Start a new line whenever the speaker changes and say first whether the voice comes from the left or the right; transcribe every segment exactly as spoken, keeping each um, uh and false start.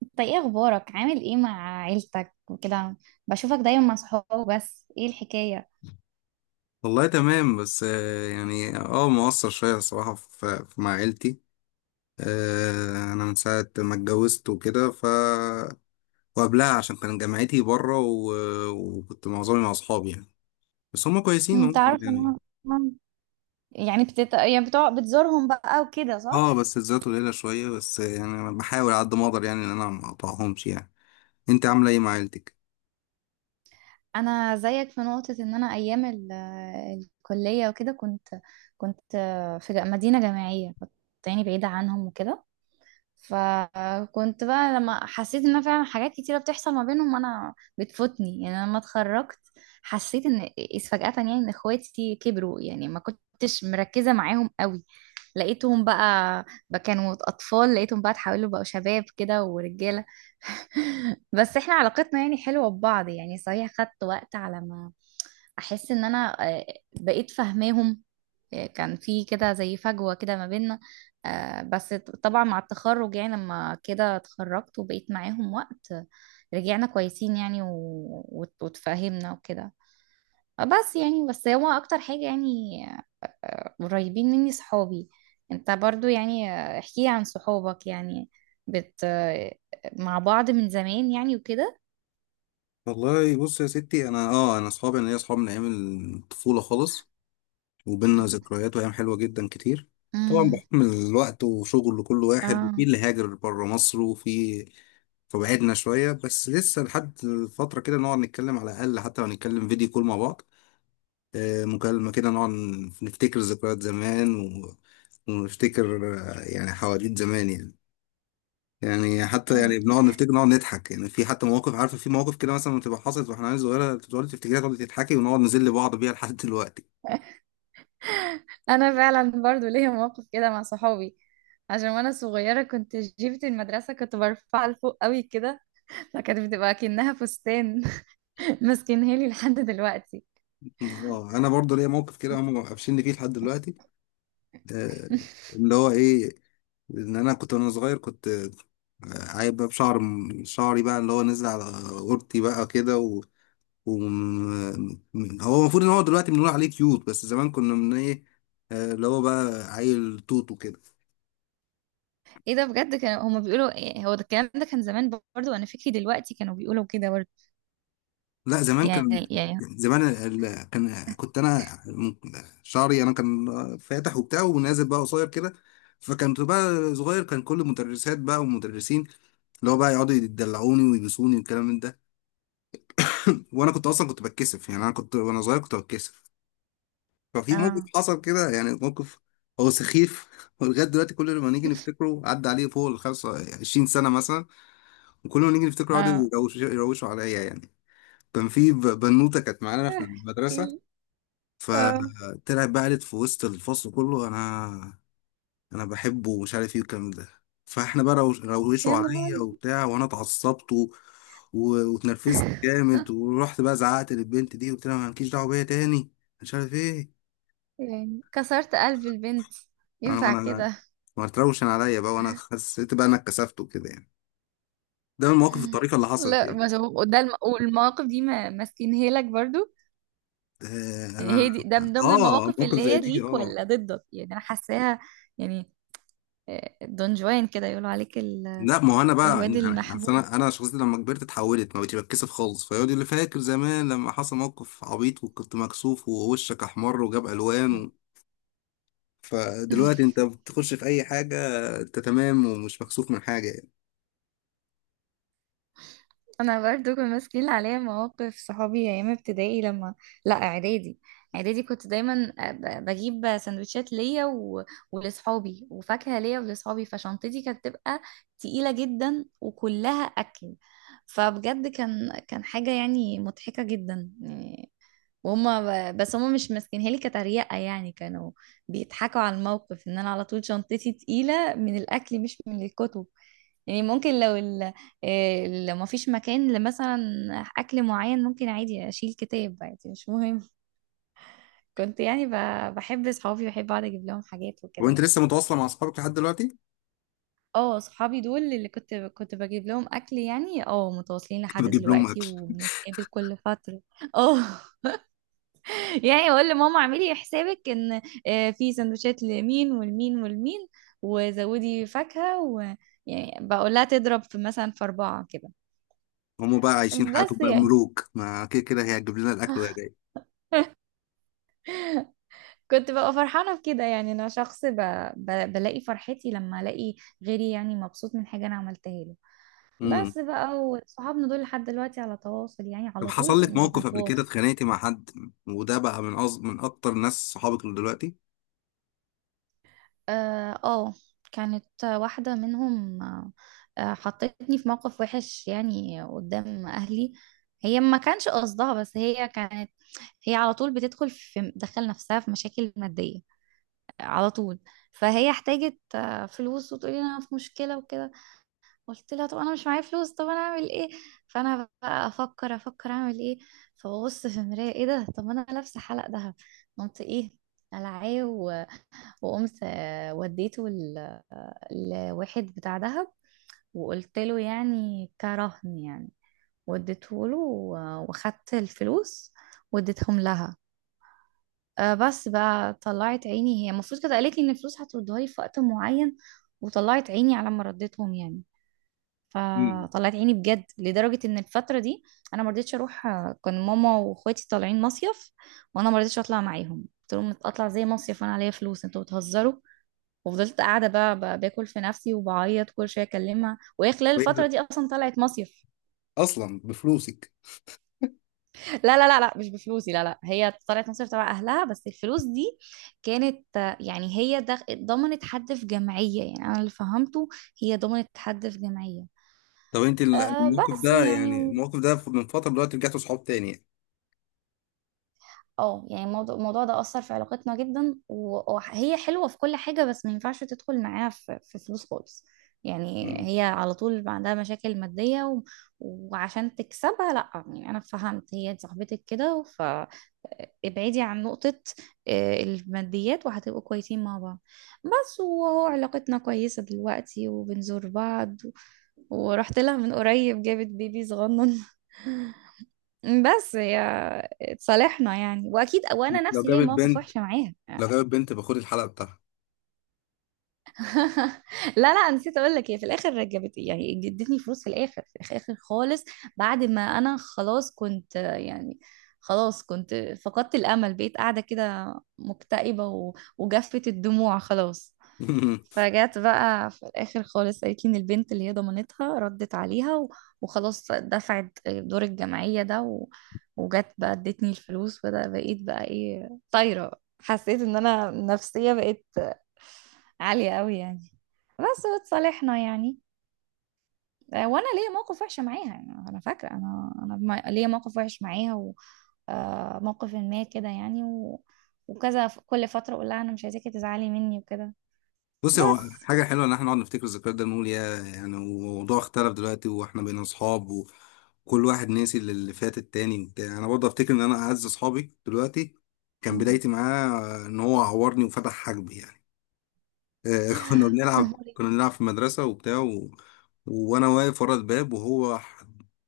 right: طيب، ايه اخبارك؟ عامل ايه مع عيلتك وكده؟ بشوفك دايما مع صحابه، بس ايه الحكاية؟
left: والله تمام، بس آه، يعني اه مقصر شوية الصراحة في في- مع عيلتي. آه، أنا من ساعة ما اتجوزت وكده ف وقبلها عشان كان جامعتي بره و... وكنت معظمي مع أصحابي يعني. بس هما كويسين
right: أم،
left: هم
right: تعرف
left: يعني.
right: ان انا يعني بتت... يعني بتوع... بتزورهم بقى وكده، صح؟
left: اه، بس الذات قليلة شوية، بس يعني أنا بحاول على قد ما أقدر يعني إن أنا ما أقطعهمش يعني. أنت عاملة إيه مع عيلتك؟
right: انا زيك في نقطة، ان انا ايام ال... الكلية وكده كنت كنت في ج- مدينة جامعية، كنت يعني بعيدة عنهم وكده. فكنت بقى لما حسيت ان أنا فعلا حاجات كتيره بتحصل ما بينهم انا بتفوتني، يعني انا لما اتخرجت حسيت ان إذ فجأة يعني ان اخواتي كبروا، يعني ما كنتش مركزه معاهم قوي. لقيتهم بقى بقى كانوا اطفال، لقيتهم بقى اتحولوا بقوا شباب كده ورجاله. بس احنا علاقتنا يعني حلوه ببعض، يعني صحيح خدت وقت على ما احس ان انا آه، بقيت فاهماهم. كان في كده زي فجوة كده ما بيننا. آه، بس طبعا مع التخرج يعني لما كده اتخرجت وبقيت معاهم وقت، رجعنا كويسين يعني و- وت- واتفاهمنا وكده. آه، بس يعني، بس هو اكتر حاجة يعني قريبين مني صحابي. انت برضو يعني، آه، احكي عن صحابك، يعني بت آه، مع بعض من زمان يعني وكده.
left: والله بص يا ستي، أنا اه أنا أصحابي، أنا ليا أصحاب من أيام الطفولة خالص، وبيننا ذكريات وأيام حلوة جدا كتير. طبعا
right: امم.
left: بحكم الوقت وشغل كل واحد، وفي
right: اه،
left: اللي هاجر بره مصر وفي، فبعدنا شوية، بس لسه لحد فترة كده نقعد نتكلم على الأقل، حتى لو نتكلم فيديو كول مع بعض. آه، مكالمة كده نقعد نفتكر ذكريات زمان و... ونفتكر آه، يعني حواديت زمان يعني. يعني حتى يعني بنقعد نفتكر، نقعد نضحك يعني، في حتى مواقف، عارفة في مواقف كده مثلا بتبقى حصلت واحنا عيال صغيرة، تقعدي تفتكريها تقعدي تضحكي، ونقعد نذل بعض بيها لحد دلوقتي.
right: انا فعلا برضو ليا موقف كده مع صحابي، عشان وانا صغيره كنت جيبة المدرسه كنت برفعها لفوق قوي كده، فكانت بتبقى كأنها فستان. ماسكينها لي لحد دلوقتي.
left: اه انا برضه ليا موقف كده هم قافشيني فيه لحد دلوقتي. آه، اللي هو ايه، ان انا كنت وانا صغير كنت آه، عايب بقى بشعر، شعري بقى اللي هو نزل على قورتي بقى كده و... و... م- هو المفروض ان هو دلوقتي بنقول عليه كيوت، بس زمان كنا من ايه، آه، اللي هو بقى عيل توت وكده.
right: ايه ده بجد؟ كانوا هما بيقولوا إيه؟ هو ده الكلام ده كان زمان؟ برضو انا فكري دلوقتي كانوا بيقولوا كده برضو.
left: لا زمان كان،
right: يعني يعني
left: زمان ال- ال- كان كنت انا م- شعري انا كان فاتح وبتاع ونازل بقى قصير كده. فكنت بقى صغير، كان كل المدرسات بقى والمدرسين اللي هو بقى يقعدوا يدلعوني ويبوسوني والكلام من ده. وانا كنت اصلا كنت بتكسف يعني، انا كنت وانا صغير كنت بتكسف. ففي موقف
right: اه،
left: حصل كده يعني، موقف هو سخيف. ولغايه دلوقتي كل ما نيجي نفتكره، عدى عليه فوق ال خمسة وعشرين سنه مثلا، وكل ما نيجي نفتكره
right: اه.
left: يقعدوا يروشوا يروشوا عليا يعني. كان في ب- بنوته كانت معانا في المدرسه،
right: احكيلي. اه.
left: فطلعت بقى قالت في وسط الفصل كله، انا انا بحبه ومش عارف ايه والكلام ده. فاحنا بقى روش- روشوا
right: يا
left: عليا
right: نهاري!
left: وبتاع، وانا اتعصبت و- و- واتنرفزت جامد، ورحت بقى زعقت للبنت دي وقلت لها ما لكيش دعوه بيا تاني، مش عارف ايه.
right: يعني كسرت قلب البنت،
left: انا
right: ينفع
left: انا
right: كده؟
left: ما تروشن عليا بقى، وانا حسيت بقى انا اتكسفت وكده يعني. ده من مواقف الطريقه اللي حصلت
right: لا،
left: يعني.
right: ما هو ده الم... والمواقف دي ما ماسكينها لك برضو.
left: آه،
right: هي
left: انا
right: دي، ده من ضمن
left: اه،
right: المواقف
left: مواقف
right: اللي
left: زي
right: هي
left: دي
right: ليك
left: اه.
right: ولا ضدك؟ يعني انا حاساها، يعني آه، دون جوان كده يقولوا عليك ال-
left: لا ما هو انا بقى
right: الواد
left: إن- انا يعني، أصل
right: المحبوب.
left: انا انا شخصيتي لما كبرت اتحولت، ما بقتش بتكسف خالص. فيقعد يقول لي فاكر زمان لما حصل موقف عبيط وكنت مكسوف ووشك احمر وجاب الوان و... فدلوقتي انت بتخش في اي حاجه، انت تمام ومش مكسوف من حاجه يعني.
right: انا برضو كنت ماسكين عليا مواقف صحابي ايام ابتدائي، لما... لا، اعدادي. اعدادي كنت دايما آه، ب- بجيب سندوتشات ليا و... ولاصحابي، وفاكهه ليا ولاصحابي، فشنطتي كانت تبقى تقيله جدا وكلها اكل. فبجد كان كان حاجه يعني مضحكه جدا يعني. وهم ب- بس هم مش ماسكينها لي كتريقة، يعني كانوا بيضحكوا على الموقف ان انا على طول شنطتي تقيلة من الاكل مش من الكتب. يعني ممكن لو ال ال- لو ما فيش مكان لمثلا اكل معين، ممكن عادي اشيل كتاب، عادي مش مهم. كنت يعني ب- بحب صحابي، بحب اقعد اجيب لهم حاجات
left: وانت
right: وكده.
left: لسه متواصله مع اصحابك لحد دلوقتي؟
right: اه، صحابي دول اللي كنت كنت بجيب لهم اكل يعني. اه، متواصلين لحد
left: بجيب لهم
right: دلوقتي
left: اكل؟
right: وبنتقابل كل فترة. اه. يعني اقول لماما اعملي حسابك ان آه، في سندوتشات لمين والمين والمين، وزودي فاكهة، ويعني بقول لها تضرب في مثلا في أربعة كده.
left: هم بقى عايشين حياتهم
right: بس
left: بقى
right: يعني
left: ملوك، ما كده كده هي هتجيب لنا الاكل وهي جايه.
right: كنت ببقى فرحانة في كده. يعني أنا شخص ب... ب... بلاقي فرحتي لما ألاقي غيري يعني مبسوط من حاجة أنا عملتها له.
left: امم.
right: بس بقى، وصحابنا دول لحد دلوقتي على تواصل، يعني
left: طب
right: على طول
left: حصل لك موقف قبل كده
right: بنتواصل.
left: اتخانقتي مع حد، وده بقى من أص... من اكتر ناس صحابك اللي دلوقتي؟
right: اه. آه، كانت واحدة منهم، آه، آه، حطتني في موقف وحش يعني قدام أهلي. هي ما كانش قصدها، بس هي كانت هي على طول بتدخل في دخل نفسها في مشاكل مادية على طول. فهي احتاجت آه، فلوس، وتقولي انا في مشكلة وكده. قلت لها، طب انا مش معايا فلوس، طب انا اعمل ايه؟ فانا بقى افكر افكر اعمل ايه. فببص في المراية، ايه ده؟ طب انا لابسة حلق دهب! قمت ايه؟ قلعاه و- وقمت آه، وديته لواحد بتاع دهب، وقلت له يعني كرهن يعني. واديته له، واخدت الفلوس، واديتهم لها. آه، بس بقى طلعت عيني. هي المفروض كانت قالت لي ان الفلوس هتردها لي في وقت معين، وطلعت عيني على ما رديتهم يعني.
left: امم،
right: فطلعت عيني بجد لدرجة ان الفترة دي انا ما رضيتش اروح. آه، كان ماما واخواتي طالعين مصيف، وانا ما رضيتش اطلع معاهم، قلت لهم اطلع زي مصيف وانا عليا فلوس؟ انتوا بتهزروا. وفضلت قاعدة بقى ب- باكل في نفسي وبعيط، كل شوية اكلمها وهي خلال
left: كويس.
right: الفترة دي اصلا طلعت مصيف.
left: اصلا بفلوسك.
right: لا، لا، لا، لا، مش بفلوسي. لا، لا، هي طلعت مصيف تبع اهلها. بس الفلوس دي كانت آه، يعني هي دخ... ضمنت حد في جمعية، يعني انا اللي فهمته هي ضمنت حد في جمعية.
left: طب انت ال-
right: أه،
left: الموقف
right: بس
left: ده، يعني
right: يعني.
left: الموقف ده من فترة، دلوقتي رجعتوا صحاب تاني يعني؟
right: اه، يعني الموضوع الموضوع ده أثر في علاقتنا جدا، و- وهي حلوة في كل حاجة، بس ما ينفعش تدخل معاها في في فلوس خالص. يعني
left: مم.
right: هي على طول عندها مشاكل مادية و... وعشان تكسبها، لا يعني، أنا فهمت هي دي صاحبتك كده، ف ابعدي عن نقطة آه، الماديات وهتبقوا كويسين مع بعض. بس، وهو علاقتنا كويسة دلوقتي وبنزور بعض و... ورحت لها من قريب، جابت بيبي صغنن. بس هي اتصالحنا يعني، واكيد وانا
left: لو
right: نفسي ليا
left: جابت
right: مواقف
left: بنت،
right: وحشه معاها.
left: لو جابت بنت باخد الحلقة بتاعها.
right: لا، لا، نسيت اقول لك، هي في الاخر رجبت يعني، ادتني فلوس في الاخر، في الاخر خالص. بعد ما انا خلاص كنت يعني خلاص كنت فقدت الامل، بقيت قاعده كده مكتئبه و- وجفت الدموع خلاص. فجت بقى في الاخر خالص، قالت لي ان البنت اللي هي ضمنتها ردت عليها و- وخلاص دفعت دور الجمعية ده و... وجت بقى ادتني الفلوس، وده بقيت بقى ايه، طايرة. حسيت ان انا نفسية بقيت عالية قوي يعني، بس وتصالحنا يعني. آه، وانا ليا موقف وحش معاها، يعني انا فاكرة انا انا ما- ليا موقف وحش معاها و... آه، موقف ما كده يعني و... وكذا ف- كل فترة اقول لها انا مش عايزاكي تزعلي مني وكده،
left: بصي، هو
right: بس.
left: حاجة حلوة إن احنا نقعد نفتكر الذكريات ده، نقول يا يعني الموضوع اختلف دلوقتي واحنا بقينا صحاب وكل واحد ناسي اللي اللي فات التاني وبتاع. أنا برضه أفتكر إن أنا أعز صحابي دلوقتي، كان بدايتي معاه إن هو عورني وفتح حاجبي يعني. آه، كنا
right: يا
left: بنلعب
right: نهاري!
left: كنا بنلعب في المدرسة وبتاع و... وانا واقف ورا الباب، وهو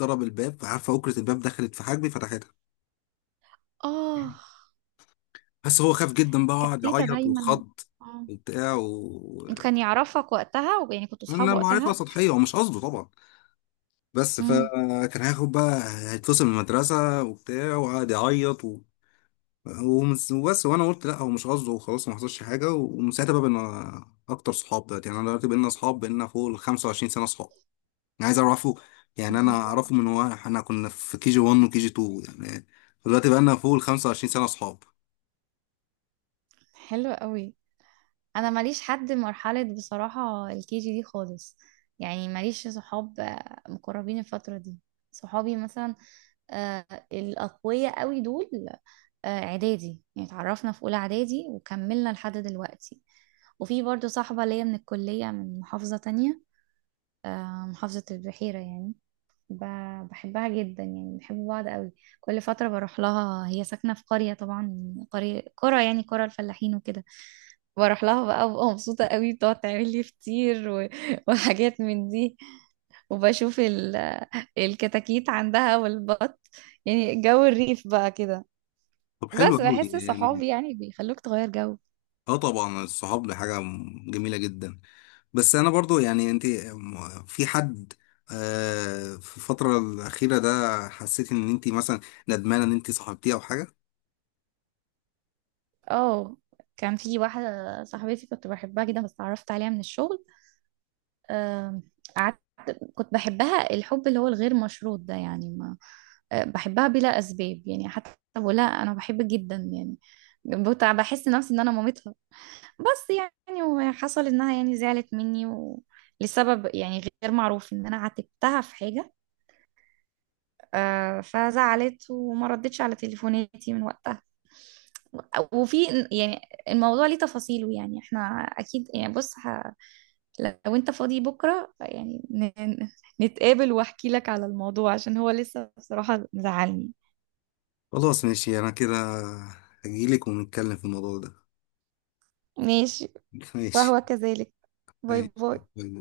left: ضرب الباب، عارفة أكرة الباب دخلت في حاجبي فتحتها.
right: اه،
left: بس هو خاف جدا بقى
right: كانت
left: وقعد
right: تيتا
left: يعيط
right: دايما.
left: واتخض
right: اه.
left: وبتاع و
right: وكان يعرفك وقتها، ويعني كنتوا صحاب
left: انا معرفة
right: وقتها؟
left: سطحية، هو مش قصده طبعا. بس
right: امم.
left: فكان هياخد بقى، هيتفصل من المدرسة وبتاع، وقعد يعيط و... ومس- وبس، وانا قلت لا هو مش قصده وخلاص ما حصلش حاجة. ومن ساعتها بقى بقينا اكتر صحاب، دلوقتي يعني انا دلوقتي بقينا صحاب، بقينا فوق ال خمسة وعشرين سنة صحاب. أنا عايز اعرفه يعني، انا
right: بالظبط.
left: اعرفه من هو، احنا كنا في كي جي واحد وكي جي اتنين يعني. دلوقتي بقى لنا فوق ال خمسة وعشرين سنه اصحاب.
right: حلو قوي. انا ماليش حد مرحله بصراحه الكي جي دي خالص، يعني ماليش صحاب آه، مقربين الفتره دي. صحابي مثلا آه، الاقوياء قوي دول، آه، اعدادي، يعني اتعرفنا في اولى اعدادي وكملنا لحد دلوقتي. وفي برضو صاحبه ليا من الكليه من محافظه تانية، آه، محافظه البحيره يعني. ب- بحبها جدا، يعني بنحب بعض قوي. كل فترة بروح لها، هي ساكنة في قرية، طبعا قرية، قرى يعني قرى الفلاحين وكده. بروح لها بقى وببقى مبسوطة قوي، بتقعد تعمل لي فطير و... وحاجات من دي، وبشوف ال... الكتاكيت عندها والبط، يعني جو الريف بقى كده.
left: طب حلو
right: بس
left: قوي
right: بحس
left: يعني.
right: صحابي يعني بيخلوك تغير جو.
left: اه طبعا الصحاب دي حاجه م- جميله جدا. بس انا برضو يعني، انت م- في حد آه، في الفتره الاخيره ده حسيت ان انت مثلا ندمانه ان انت صاحبتيه او حاجه؟
right: اه، كان في واحدة صاحبتي كنت بحبها جدا، بس اتعرفت عليها من الشغل. آم، قعدت كنت بحبها الحب اللي هو الغير مشروط ده، يعني ما آه، بحبها بلا أسباب يعني، حتى ولا أنا بحبك جدا يعني. بتع- بحس نفسي إن أنا مامتها. بس يعني، وحصل إنها يعني زعلت مني و... لسبب يعني غير معروف، إن أنا عاتبتها في حاجة. آه، فزعلت وما ردتش على تليفوناتي من وقتها، وفي يعني الموضوع ليه تفاصيله، يعني احنا اكيد يعني. بص، ه- لو انت فاضي بكرة يعني ن- ن- نتقابل واحكي لك على الموضوع، عشان هو لسه بصراحة مزعلني.
left: خلاص ماشي، انا كده هجيلك ونتكلم في الموضوع ده.
right: ماشي،
left: ماشي.
right: وهو كذلك. باي باي.
left: ماشي.